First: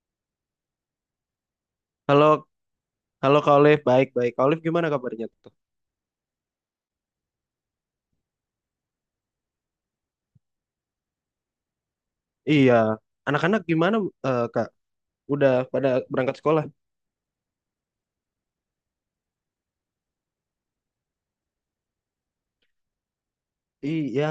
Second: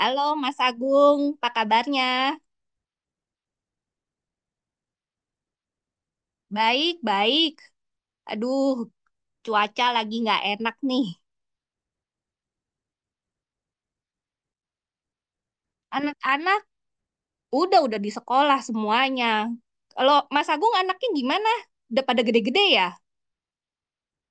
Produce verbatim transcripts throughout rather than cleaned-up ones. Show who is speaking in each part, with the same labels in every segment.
Speaker 1: Halo Mas Agung, apa kabarnya?
Speaker 2: Halo, halo Kak Olive, baik-baik. Kak Olive gimana kabarnya tuh?
Speaker 1: Baik, baik. Aduh, cuaca lagi nggak enak nih.
Speaker 2: Iya, anak-anak gimana, eh, Kak? Udah pada berangkat sekolah?
Speaker 1: Anak-anak udah udah di sekolah semuanya. Kalau Mas Agung anaknya gimana? Udah pada gede-gede ya?
Speaker 2: Iya,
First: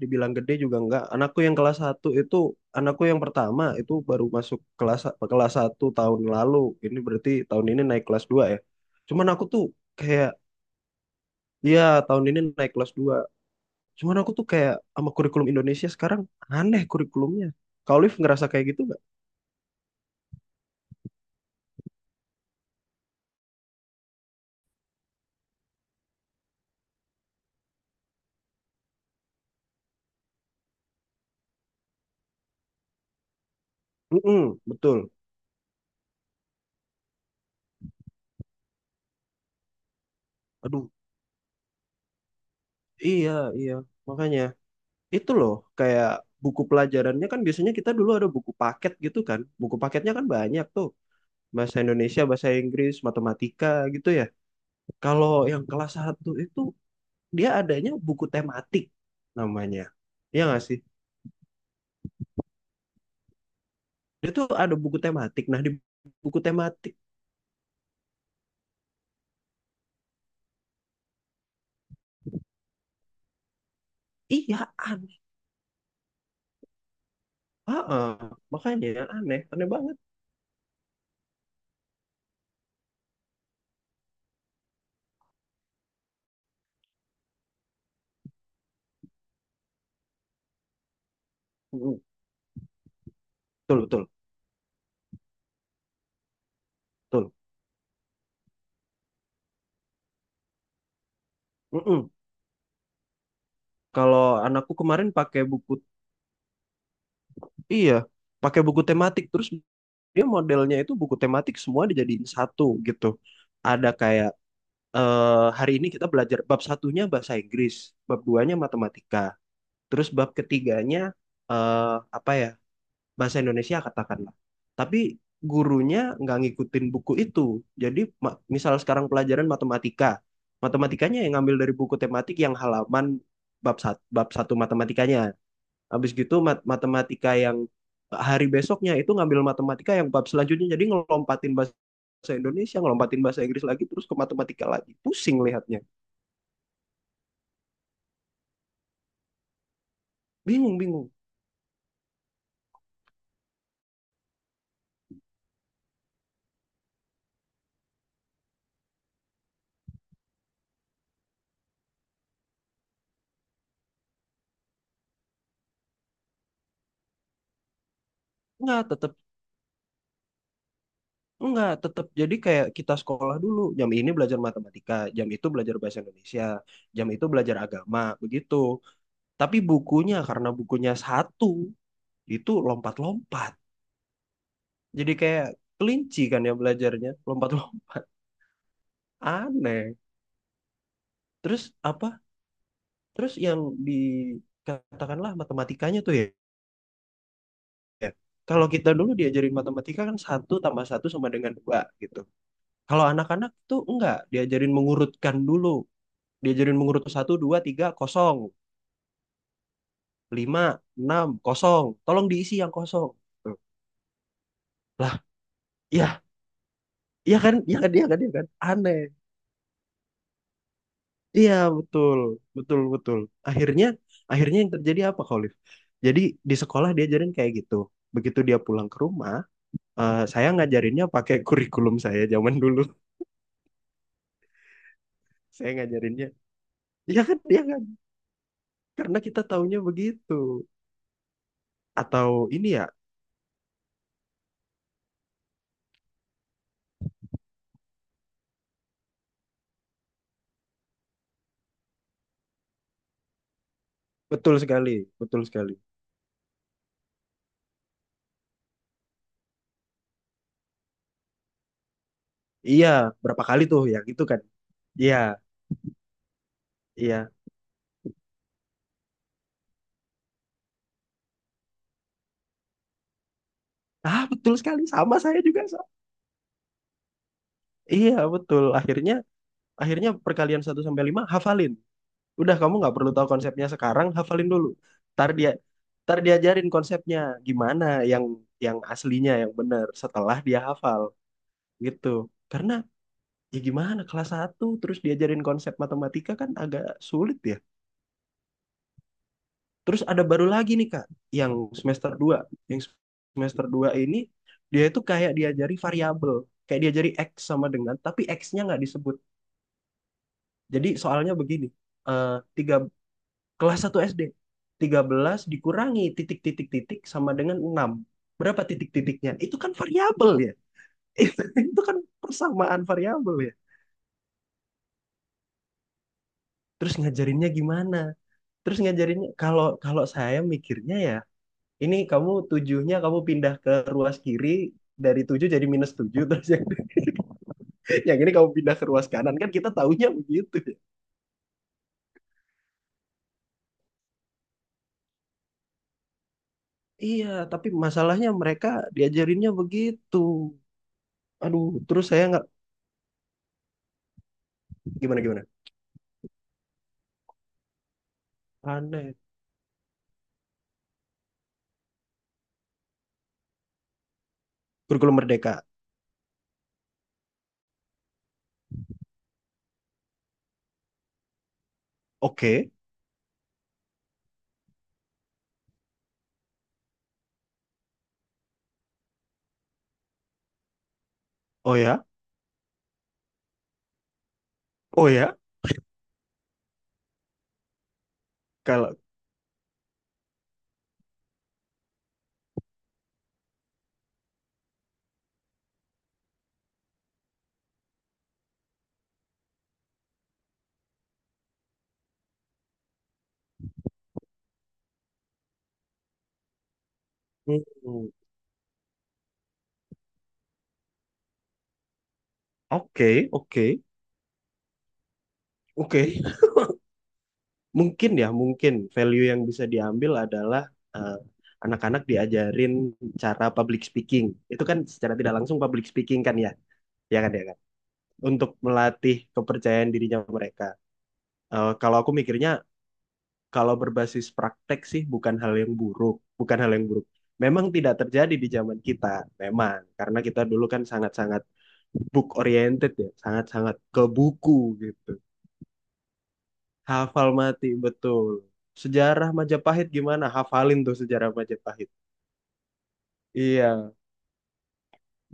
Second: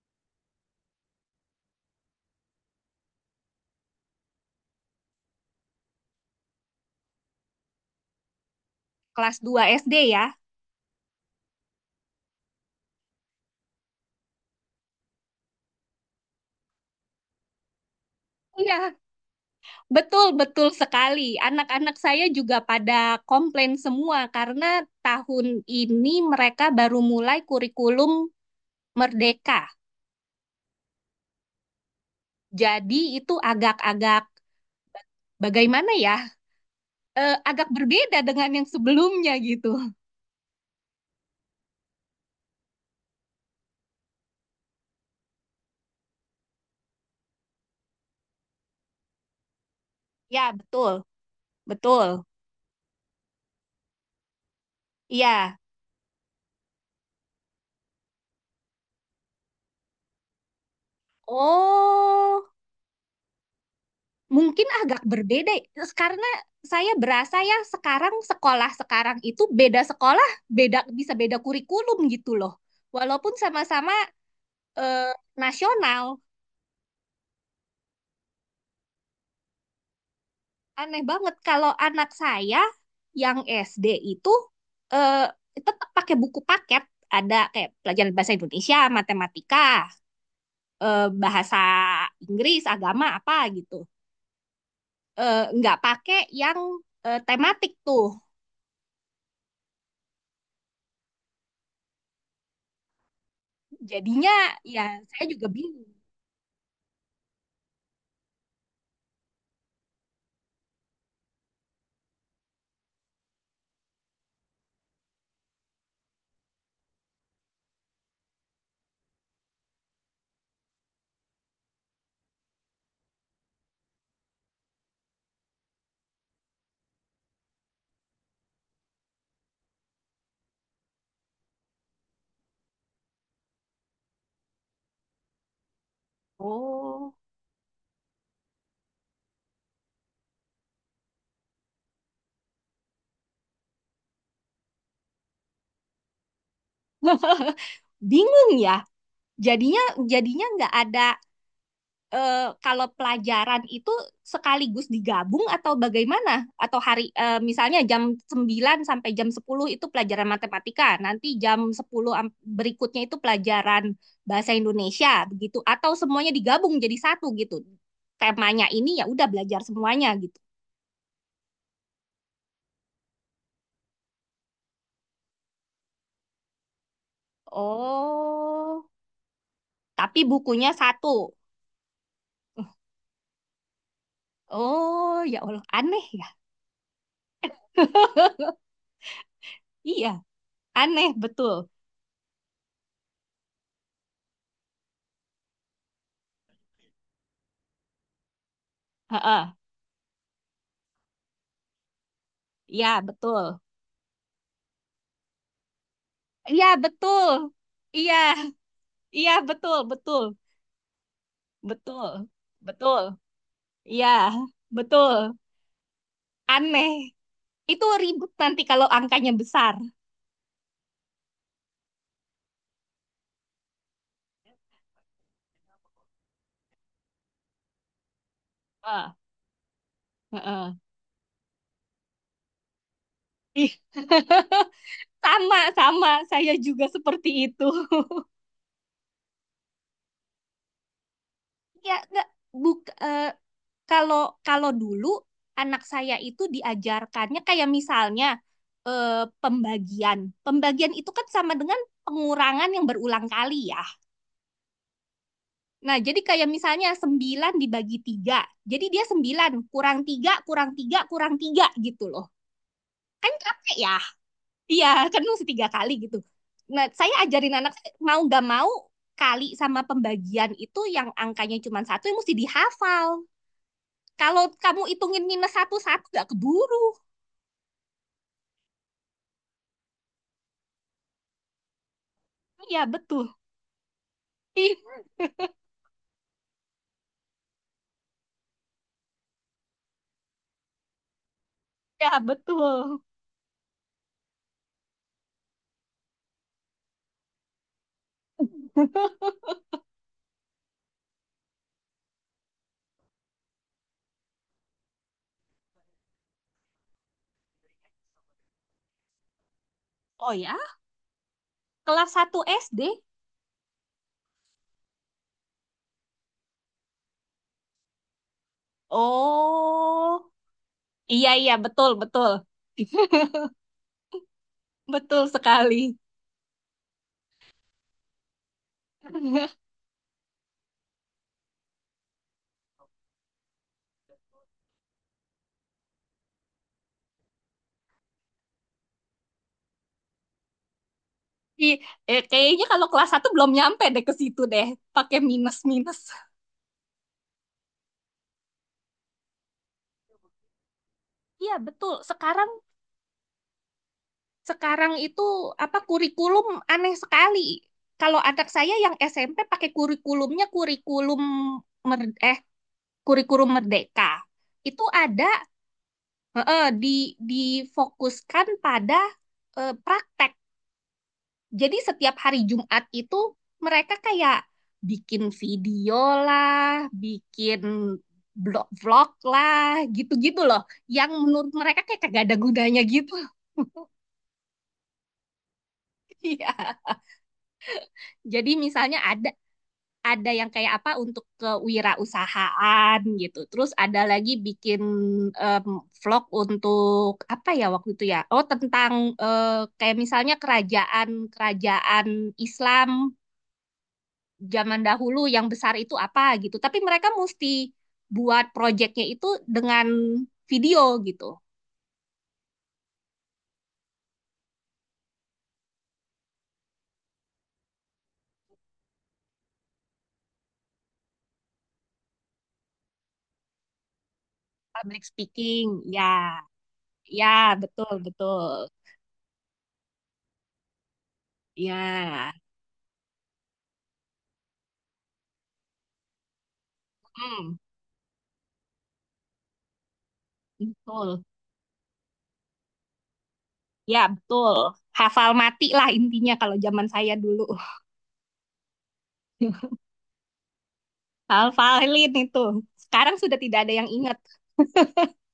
Speaker 2: dibilang gede juga enggak. Anakku yang kelas satu itu, anakku yang pertama itu baru masuk kelas kelas satu tahun lalu. Ini berarti tahun ini naik kelas dua ya. Cuman
Speaker 1: Kelas
Speaker 2: aku
Speaker 1: dua
Speaker 2: tuh
Speaker 1: S D ya?
Speaker 2: kayak, Iya, tahun ini naik kelas dua. Cuman aku tuh kayak sama kurikulum Indonesia sekarang, aneh kurikulumnya. Kak Olive ngerasa kayak gitu
Speaker 1: Iya,
Speaker 2: nggak?
Speaker 1: betul betul sekali. Anak-anak saya juga pada komplain semua karena tahun ini mereka baru mulai kurikulum Merdeka. Jadi itu agak-agak
Speaker 2: Mm, betul.
Speaker 1: bagaimana ya? eh, agak berbeda dengan yang sebelumnya gitu.
Speaker 2: Aduh, iya, iya. Makanya, itu loh, kayak buku pelajarannya kan biasanya kita dulu ada buku paket gitu kan, buku paketnya kan
Speaker 1: Ya,
Speaker 2: banyak tuh,
Speaker 1: betul.
Speaker 2: bahasa Indonesia,
Speaker 1: Betul.
Speaker 2: bahasa Inggris, matematika gitu ya. Kalau
Speaker 1: Iya.
Speaker 2: yang kelas satu itu, dia adanya buku tematik namanya, ya nggak sih,
Speaker 1: Oh,
Speaker 2: dia tuh
Speaker 1: mungkin
Speaker 2: ada buku
Speaker 1: agak
Speaker 2: tematik,
Speaker 1: berbeda
Speaker 2: nah di
Speaker 1: terus karena
Speaker 2: buku
Speaker 1: saya
Speaker 2: tematik,
Speaker 1: berasa ya sekarang sekolah sekarang itu beda sekolah, beda bisa beda kurikulum gitu loh. Walaupun sama-sama
Speaker 2: iya,
Speaker 1: eh,
Speaker 2: aneh.
Speaker 1: nasional,
Speaker 2: Heeh. Makanya aneh aneh banget.
Speaker 1: aneh banget kalau anak saya yang S D itu eh, tetap pakai buku paket, ada kayak pelajaran bahasa Indonesia, matematika. eh, bahasa
Speaker 2: Mm,
Speaker 1: Inggris, agama apa gitu.
Speaker 2: betul betul
Speaker 1: Eh, nggak pakai yang eh,
Speaker 2: betul.
Speaker 1: tematik tuh.
Speaker 2: Mm-mm. Kalau
Speaker 1: Jadinya
Speaker 2: anakku
Speaker 1: ya
Speaker 2: kemarin
Speaker 1: saya
Speaker 2: pakai
Speaker 1: juga
Speaker 2: buku,
Speaker 1: bingung.
Speaker 2: iya, pakai buku tematik terus. Dia modelnya itu buku tematik semua dijadiin satu gitu. Ada kayak, eh, hari ini kita belajar bab satunya bahasa Inggris, bab duanya matematika, terus bab ketiganya, eh, apa ya, bahasa Indonesia katakanlah. Tapi gurunya nggak ngikutin buku itu. Jadi ma- misal sekarang pelajaran matematika, matematikanya yang ngambil dari buku tematik yang halaman bab satu, bab satu matematikanya. Habis gitu mat-
Speaker 1: Oh.
Speaker 2: matematika yang hari besoknya itu ngambil matematika yang bab selanjutnya. Jadi ngelompatin bahasa Indonesia, ngelompatin bahasa Inggris lagi, terus ke matematika lagi. Pusing lihatnya.
Speaker 1: Bingung ya. Jadinya jadinya nggak
Speaker 2: Bingung,
Speaker 1: ada
Speaker 2: bingung.
Speaker 1: eh, kalau pelajaran itu sekaligus digabung atau bagaimana? Atau hari eh, misalnya jam sembilan sampai jam sepuluh itu pelajaran matematika, nanti jam sepuluh am- berikutnya itu pelajaran bahasa Indonesia, begitu, atau semuanya digabung jadi satu gitu. Temanya
Speaker 2: Enggak,
Speaker 1: ini ya
Speaker 2: tetap,
Speaker 1: udah belajar semuanya gitu.
Speaker 2: enggak, tetap. Jadi kayak kita sekolah dulu. Jam ini belajar matematika, jam itu belajar bahasa Indonesia, jam itu belajar agama, begitu.
Speaker 1: Oh,
Speaker 2: Tapi bukunya,
Speaker 1: tapi
Speaker 2: karena
Speaker 1: bukunya
Speaker 2: bukunya
Speaker 1: satu.
Speaker 2: satu, itu lompat-lompat. Jadi
Speaker 1: Oh, ya
Speaker 2: kayak
Speaker 1: Allah, aneh
Speaker 2: kelinci
Speaker 1: ya.
Speaker 2: kan ya belajarnya, lompat-lompat. Aneh.
Speaker 1: Iya, aneh betul.
Speaker 2: Terus apa Terus yang dikatakanlah matematikanya tuh ya, ya, kalau kita dulu
Speaker 1: Heeh.
Speaker 2: diajarin matematika kan satu tambah satu sama dengan dua gitu.
Speaker 1: Iya,
Speaker 2: Kalau anak-anak
Speaker 1: betul.
Speaker 2: tuh enggak, diajarin mengurutkan dulu,
Speaker 1: Iya,
Speaker 2: diajarin mengurut
Speaker 1: betul.
Speaker 2: satu, dua, tiga,
Speaker 1: Iya.
Speaker 2: kosong,
Speaker 1: Iya, betul, betul,
Speaker 2: lima, enam, kosong.
Speaker 1: betul,
Speaker 2: Tolong diisi yang
Speaker 1: betul.
Speaker 2: kosong. Tuh.
Speaker 1: Iya, betul.
Speaker 2: Lah, ya,
Speaker 1: Aneh.
Speaker 2: iya kan, iya
Speaker 1: Itu
Speaker 2: kan, iya kan, iya
Speaker 1: ribut
Speaker 2: kan,
Speaker 1: nanti kalau
Speaker 2: aneh.
Speaker 1: angkanya besar.
Speaker 2: Iya betul, betul, betul. Akhirnya, akhirnya yang terjadi apa, Khalif? Jadi di sekolah diajarin kayak gitu. Begitu dia pulang ke
Speaker 1: Ah,
Speaker 2: rumah, eh, saya
Speaker 1: heeh.
Speaker 2: ngajarinnya pakai kurikulum saya zaman dulu.
Speaker 1: Ih, Sama,
Speaker 2: Saya
Speaker 1: sama.
Speaker 2: ngajarinnya,
Speaker 1: Saya juga
Speaker 2: ya
Speaker 1: seperti
Speaker 2: kan, ya
Speaker 1: itu.
Speaker 2: kan, karena kita taunya begitu.
Speaker 1: Ya, nggak,
Speaker 2: Atau ini
Speaker 1: buk,
Speaker 2: ya,
Speaker 1: eh, kalau kalau dulu anak saya itu diajarkannya kayak misalnya eh, pembagian. Pembagian itu kan sama dengan pengurangan yang berulang kali ya.
Speaker 2: Betul sekali, betul sekali.
Speaker 1: Nah, jadi kayak misalnya sembilan dibagi tiga. Jadi dia sembilan kurang tiga kurang tiga kurang tiga gitu loh.
Speaker 2: Iya,
Speaker 1: Kan
Speaker 2: berapa kali
Speaker 1: capek
Speaker 2: tuh
Speaker 1: ya?
Speaker 2: ya gitu kan?
Speaker 1: Iya,
Speaker 2: Iya,
Speaker 1: kan mesti tiga kali gitu. Nah, saya
Speaker 2: iya.
Speaker 1: ajarin anak mau nggak mau kali sama pembagian itu yang angkanya cuma satu yang mesti dihafal.
Speaker 2: Ah,
Speaker 1: Kalau
Speaker 2: betul
Speaker 1: kamu
Speaker 2: sekali, sama
Speaker 1: hitungin
Speaker 2: saya
Speaker 1: minus
Speaker 2: juga. Sa.
Speaker 1: satu-satu nggak keburu.
Speaker 2: Iya, betul. Akhirnya, akhirnya perkalian satu sampai lima hafalin. Udah, kamu
Speaker 1: Iya,
Speaker 2: nggak perlu tahu
Speaker 1: betul.
Speaker 2: konsepnya sekarang, hafalin dulu.
Speaker 1: Iya,
Speaker 2: Ntar dia, ntar diajarin konsepnya gimana, yang yang aslinya yang benar setelah dia hafal gitu. Karena
Speaker 1: betul.
Speaker 2: ya gimana, kelas satu terus diajarin konsep matematika kan agak sulit ya. Terus ada baru lagi nih, Kak, yang semester dua Yang semester dua ini dia itu kayak diajari variabel, kayak diajari X sama dengan, tapi X-nya nggak disebut.
Speaker 1: Oh ya,
Speaker 2: Jadi soalnya begini,
Speaker 1: kelas
Speaker 2: eh
Speaker 1: satu
Speaker 2: tiga,
Speaker 1: S D.
Speaker 2: kelas satu S D, belas dikurangi titik-titik-titik sama dengan enam. Berapa titik-titiknya? Itu kan
Speaker 1: Oh,
Speaker 2: variabel ya.
Speaker 1: iya, iya,
Speaker 2: Itu
Speaker 1: betul,
Speaker 2: kan
Speaker 1: betul.
Speaker 2: persamaan variabel ya.
Speaker 1: Betul sekali.
Speaker 2: Terus ngajarinnya gimana? Terus ngajarinnya, kalau kalau saya mikirnya ya, ini kamu tujuhnya kamu pindah ke ruas kiri, dari tujuh jadi minus tujuh, terus yang, yang ini kamu pindah ke ruas kanan, kan kita taunya begitu, ya.
Speaker 1: Di, eh, kayaknya kalau kelas satu belum nyampe deh ke situ deh, pakai minus-minus.
Speaker 2: Iya, tapi masalahnya mereka diajarinnya begitu.
Speaker 1: Iya,
Speaker 2: Aduh,
Speaker 1: betul.
Speaker 2: terus saya nggak
Speaker 1: Sekarang sekarang
Speaker 2: gimana
Speaker 1: itu
Speaker 2: gimana.
Speaker 1: apa kurikulum aneh sekali. Kalau anak saya yang
Speaker 2: Aneh.
Speaker 1: S M P pakai kurikulumnya kurikulum mer- eh kurikulum merdeka. Itu
Speaker 2: Kurikulum
Speaker 1: ada
Speaker 2: Merdeka.
Speaker 1: eh, eh, di difokuskan pada eh, praktek. Jadi setiap hari
Speaker 2: Oke.
Speaker 1: Jumat itu mereka kayak bikin video lah, bikin blog vlog lah, gitu-gitu loh. Yang menurut
Speaker 2: Oh
Speaker 1: mereka kayak
Speaker 2: ya.
Speaker 1: kagak ada gunanya gitu.
Speaker 2: Oh ya.
Speaker 1: Iya. Jadi
Speaker 2: Kalau
Speaker 1: misalnya ada ada yang kayak apa untuk kewirausahaan gitu. Terus ada lagi bikin em, vlog untuk apa ya waktu itu ya? Oh, tentang eh, kayak misalnya kerajaan-kerajaan Islam zaman dahulu yang besar itu apa gitu. Tapi mereka
Speaker 2: Hmm.
Speaker 1: mesti buat projectnya itu dengan video gitu.
Speaker 2: Oke, oke, oke. Mungkin ya mungkin value yang bisa diambil adalah, eh, anak-anak diajarin cara public speaking, itu kan
Speaker 1: Public
Speaker 2: secara tidak langsung
Speaker 1: speaking,
Speaker 2: public speaking kan
Speaker 1: ya,
Speaker 2: ya, ya kan ya
Speaker 1: ya,
Speaker 2: kan,
Speaker 1: betul,
Speaker 2: untuk
Speaker 1: betul,
Speaker 2: melatih kepercayaan dirinya mereka. Eh, kalau aku
Speaker 1: ya,
Speaker 2: mikirnya kalau berbasis praktek sih bukan hal yang buruk, bukan hal yang buruk.
Speaker 1: hmm,
Speaker 2: Memang tidak terjadi di zaman kita, memang karena kita dulu kan
Speaker 1: betul,
Speaker 2: sangat-sangat book oriented ya, sangat-sangat
Speaker 1: ya,
Speaker 2: ke
Speaker 1: betul.
Speaker 2: buku gitu.
Speaker 1: Hafal mati lah intinya kalau zaman saya
Speaker 2: Hafal
Speaker 1: dulu.
Speaker 2: mati, betul. Sejarah Majapahit gimana? Hafalin tuh sejarah Majapahit.
Speaker 1: Hafalin itu. Sekarang sudah tidak ada yang
Speaker 2: Iya,
Speaker 1: ingat.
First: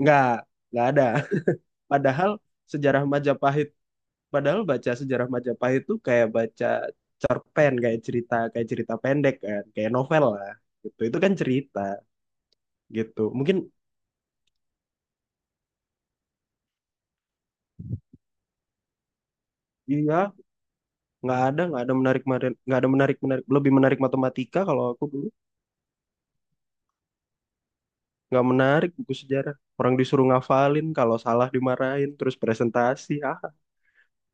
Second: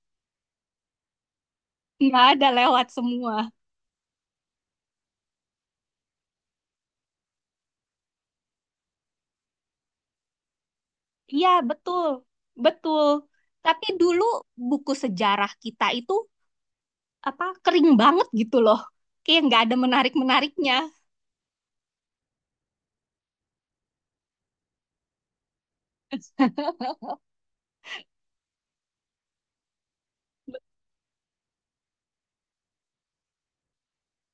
Speaker 2: nggak, nggak ada.
Speaker 1: Nggak
Speaker 2: Padahal
Speaker 1: ada lewat
Speaker 2: sejarah
Speaker 1: semua.
Speaker 2: Majapahit, padahal baca sejarah Majapahit tuh kayak baca cerpen, kayak cerita, kayak cerita pendek kan, kayak novel lah. Gitu. Itu kan
Speaker 1: Iya,
Speaker 2: cerita
Speaker 1: betul, betul.
Speaker 2: gitu. Mungkin
Speaker 1: Tapi dulu buku sejarah kita itu apa kering banget gitu loh, kayak nggak ada menarik
Speaker 2: iya,
Speaker 1: menariknya.
Speaker 2: nggak ada, nggak ada menarik, nggak ada menarik, menarik, lebih menarik matematika kalau aku dulu. Nggak menarik buku sejarah. Orang disuruh ngafalin, kalau salah dimarahin, terus presentasi, ah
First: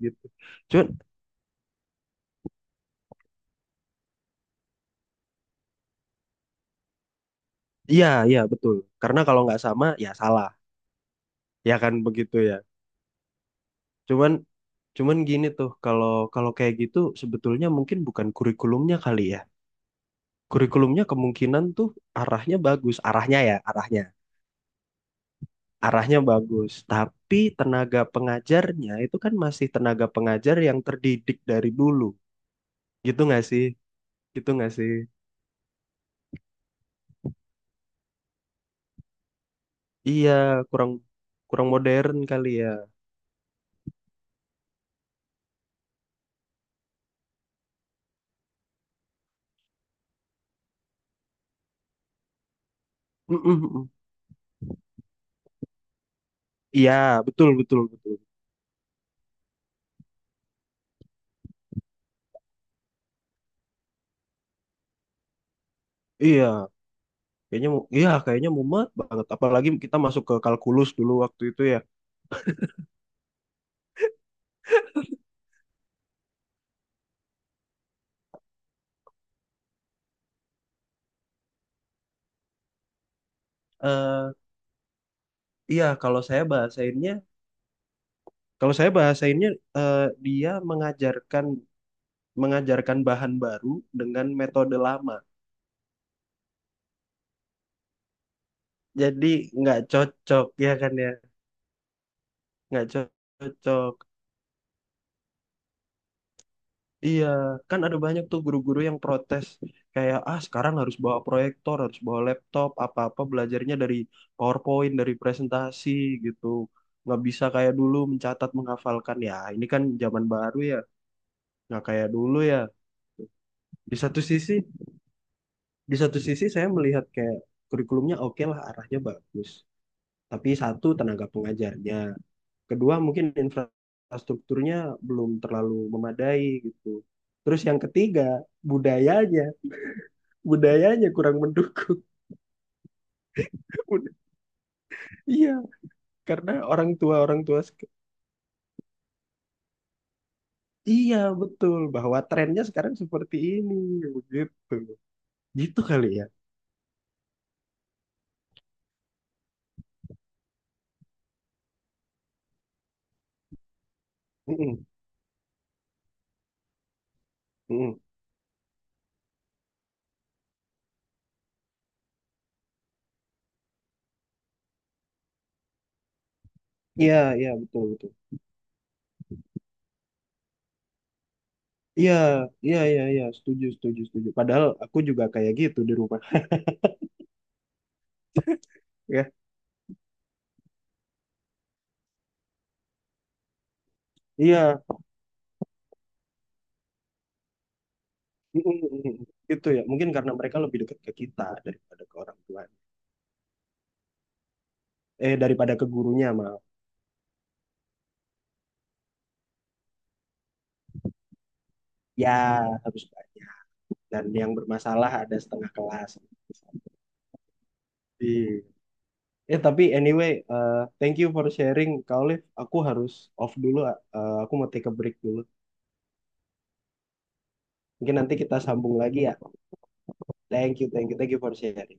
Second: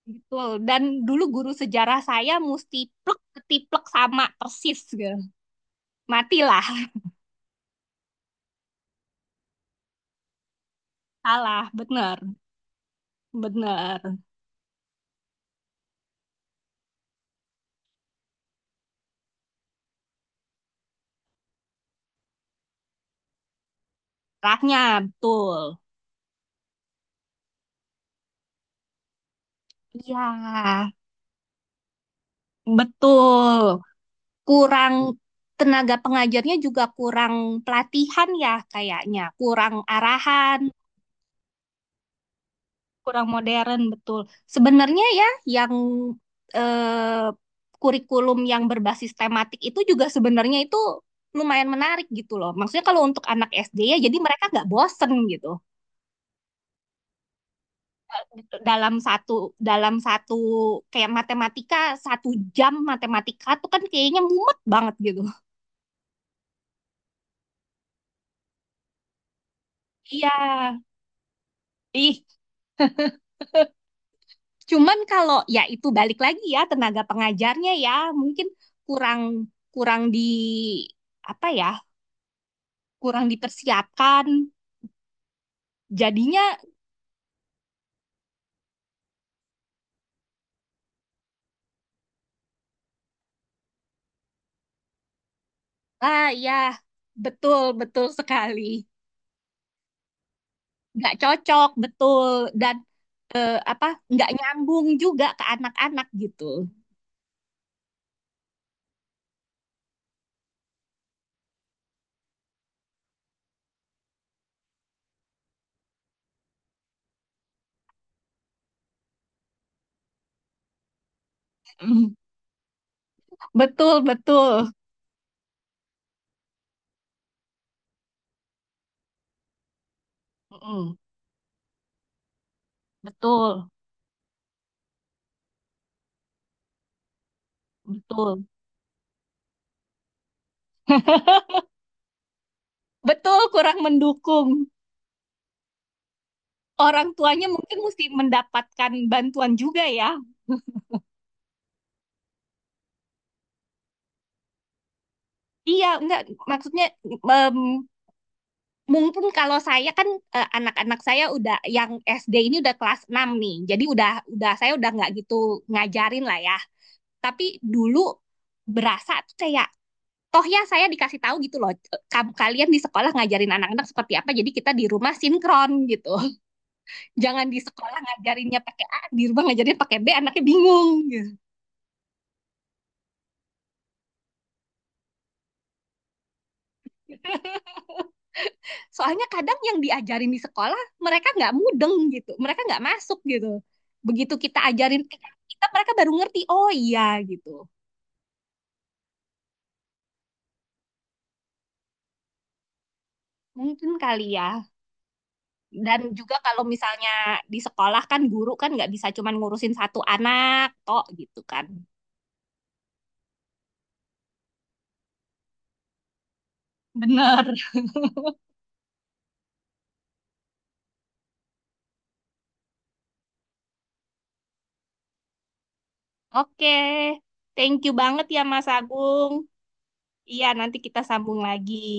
Speaker 2: gitu.
Speaker 1: Betul. Dan
Speaker 2: Cuman
Speaker 1: dulu guru sejarah saya mesti plek ketiplek sama persis gitu. Matilah.
Speaker 2: Iya, iya betul. Karena kalau nggak sama ya salah.
Speaker 1: Salah
Speaker 2: Ya kan
Speaker 1: bener,
Speaker 2: begitu ya.
Speaker 1: bener,
Speaker 2: Cuman cuman gini tuh, kalau kalau kayak gitu sebetulnya mungkin bukan kurikulumnya kali ya. Kurikulumnya kemungkinan tuh arahnya bagus, arahnya ya, arahnya.
Speaker 1: arahnya betul.
Speaker 2: Arahnya bagus, tapi tenaga pengajarnya itu kan masih tenaga
Speaker 1: Iya,
Speaker 2: pengajar yang terdidik dari dulu. Gitu nggak
Speaker 1: betul,
Speaker 2: sih? Gitu nggak sih?
Speaker 1: kurang. Tenaga pengajarnya juga kurang pelatihan ya, kayaknya kurang
Speaker 2: Iya,
Speaker 1: arahan,
Speaker 2: kurang kurang modern kali ya.
Speaker 1: kurang modern, betul. Sebenarnya ya yang eh, kurikulum yang berbasis tematik itu juga sebenarnya itu lumayan menarik gitu loh. Maksudnya kalau untuk
Speaker 2: Mm,
Speaker 1: anak
Speaker 2: mm,
Speaker 1: S D
Speaker 2: mm.
Speaker 1: ya jadi mereka nggak bosen gitu.
Speaker 2: Iya, betul betul betul.
Speaker 1: Dalam satu dalam satu kayak matematika, satu jam matematika tuh kan kayaknya mumet banget gitu.
Speaker 2: Iya, Kayaknya mu- iya kayaknya mumet banget. Apalagi kita masuk
Speaker 1: Iya.
Speaker 2: ke kalkulus dulu waktu itu ya.
Speaker 1: Ih, cuman kalau ya itu balik lagi ya tenaga pengajarnya ya mungkin kurang kurang di apa ya, kurang dipersiapkan.
Speaker 2: eh iya, kalau saya
Speaker 1: Jadinya,
Speaker 2: bahasainnya kalau saya bahasainnya eh, dia mengajarkan mengajarkan bahan baru dengan metode lama.
Speaker 1: ah ya, betul, betul sekali.
Speaker 2: Jadi nggak cocok ya kan ya.
Speaker 1: Nggak cocok, betul. Dan
Speaker 2: Nggak co-
Speaker 1: eh, apa
Speaker 2: cocok.
Speaker 1: nggak nyambung juga ke anak-anak gitu.
Speaker 2: Iya, kan ada banyak tuh guru-guru yang protes, kayak ah sekarang harus bawa proyektor, harus bawa laptop, apa-apa belajarnya dari PowerPoint, dari presentasi gitu. Nggak bisa kayak dulu mencatat, menghafalkan ya. Ini kan zaman baru ya, nggak kayak
Speaker 1: Mm,
Speaker 2: dulu ya. Di
Speaker 1: betul,
Speaker 2: satu sisi,
Speaker 1: betul.
Speaker 2: di satu sisi saya melihat kayak kurikulumnya oke lah, arahnya bagus. Tapi satu
Speaker 1: Mm,
Speaker 2: tenaga pengajarnya, kedua mungkin
Speaker 1: betul,
Speaker 2: infrastrukturnya belum terlalu memadai gitu. Terus yang ketiga,
Speaker 1: betul.
Speaker 2: budayanya budayanya kurang mendukung.
Speaker 1: Betul, kurang mendukung.
Speaker 2: Iya, karena orang
Speaker 1: Orang
Speaker 2: tua orang
Speaker 1: tuanya
Speaker 2: tua
Speaker 1: mungkin
Speaker 2: sek-
Speaker 1: mesti mendapatkan bantuan juga ya.
Speaker 2: iya betul bahwa trennya sekarang seperti ini begitu. Gitu
Speaker 1: Iya,
Speaker 2: kali
Speaker 1: enggak,
Speaker 2: ya.
Speaker 1: maksudnya em, Mungkin kalau saya kan eh, anak-anak saya udah yang S D ini udah kelas enam nih. Jadi udah udah saya
Speaker 2: Mm-mm,
Speaker 1: udah nggak gitu ngajarin lah ya. Tapi
Speaker 2: mm-mm.
Speaker 1: dulu berasa tuh kayak toh ya saya dikasih tahu gitu loh. "Eh, kam- Kalian di sekolah ngajarin anak-anak seperti apa. Jadi kita di rumah sinkron gitu."
Speaker 2: Iya,
Speaker 1: Jangan
Speaker 2: iya
Speaker 1: di
Speaker 2: betul
Speaker 1: sekolah
Speaker 2: betul.
Speaker 1: ngajarinnya pakai A, di rumah ngajarinnya pakai B, anaknya bingung gitu.
Speaker 2: Iya, iya iya iya setuju setuju setuju. Padahal aku juga kayak gitu di rumah.
Speaker 1: Soalnya
Speaker 2: Ya,
Speaker 1: kadang yang diajarin di sekolah mereka nggak mudeng gitu, mereka nggak masuk gitu. Begitu kita
Speaker 2: iya.
Speaker 1: ajarin ke kita, mereka baru ngerti, oh iya gitu.
Speaker 2: Mm-mm, mm-mm. Gitu ya. Mungkin karena mereka lebih dekat ke kita daripada ke orang tua.
Speaker 1: Mungkin kali ya.
Speaker 2: Eh, daripada ke
Speaker 1: Dan
Speaker 2: gurunya
Speaker 1: juga kalau
Speaker 2: malah.
Speaker 1: misalnya di sekolah kan guru kan nggak bisa cuman ngurusin satu anak, toh gitu kan.
Speaker 2: Ya, harus banyak. Dan yang bermasalah ada setengah kelas.
Speaker 1: Bener.
Speaker 2: Iya. Ya, tapi anyway, eh, thank you for sharing, Kak Olive. Aku harus off dulu, eh, aku mau take a break dulu.
Speaker 1: Oke, thank you
Speaker 2: Mungkin
Speaker 1: banget
Speaker 2: nanti
Speaker 1: ya
Speaker 2: kita
Speaker 1: Mas
Speaker 2: sambung lagi
Speaker 1: Agung.
Speaker 2: ya.
Speaker 1: Iya, nanti
Speaker 2: Thank you,
Speaker 1: kita
Speaker 2: thank you, thank you
Speaker 1: sambung
Speaker 2: for
Speaker 1: lagi.
Speaker 2: sharing.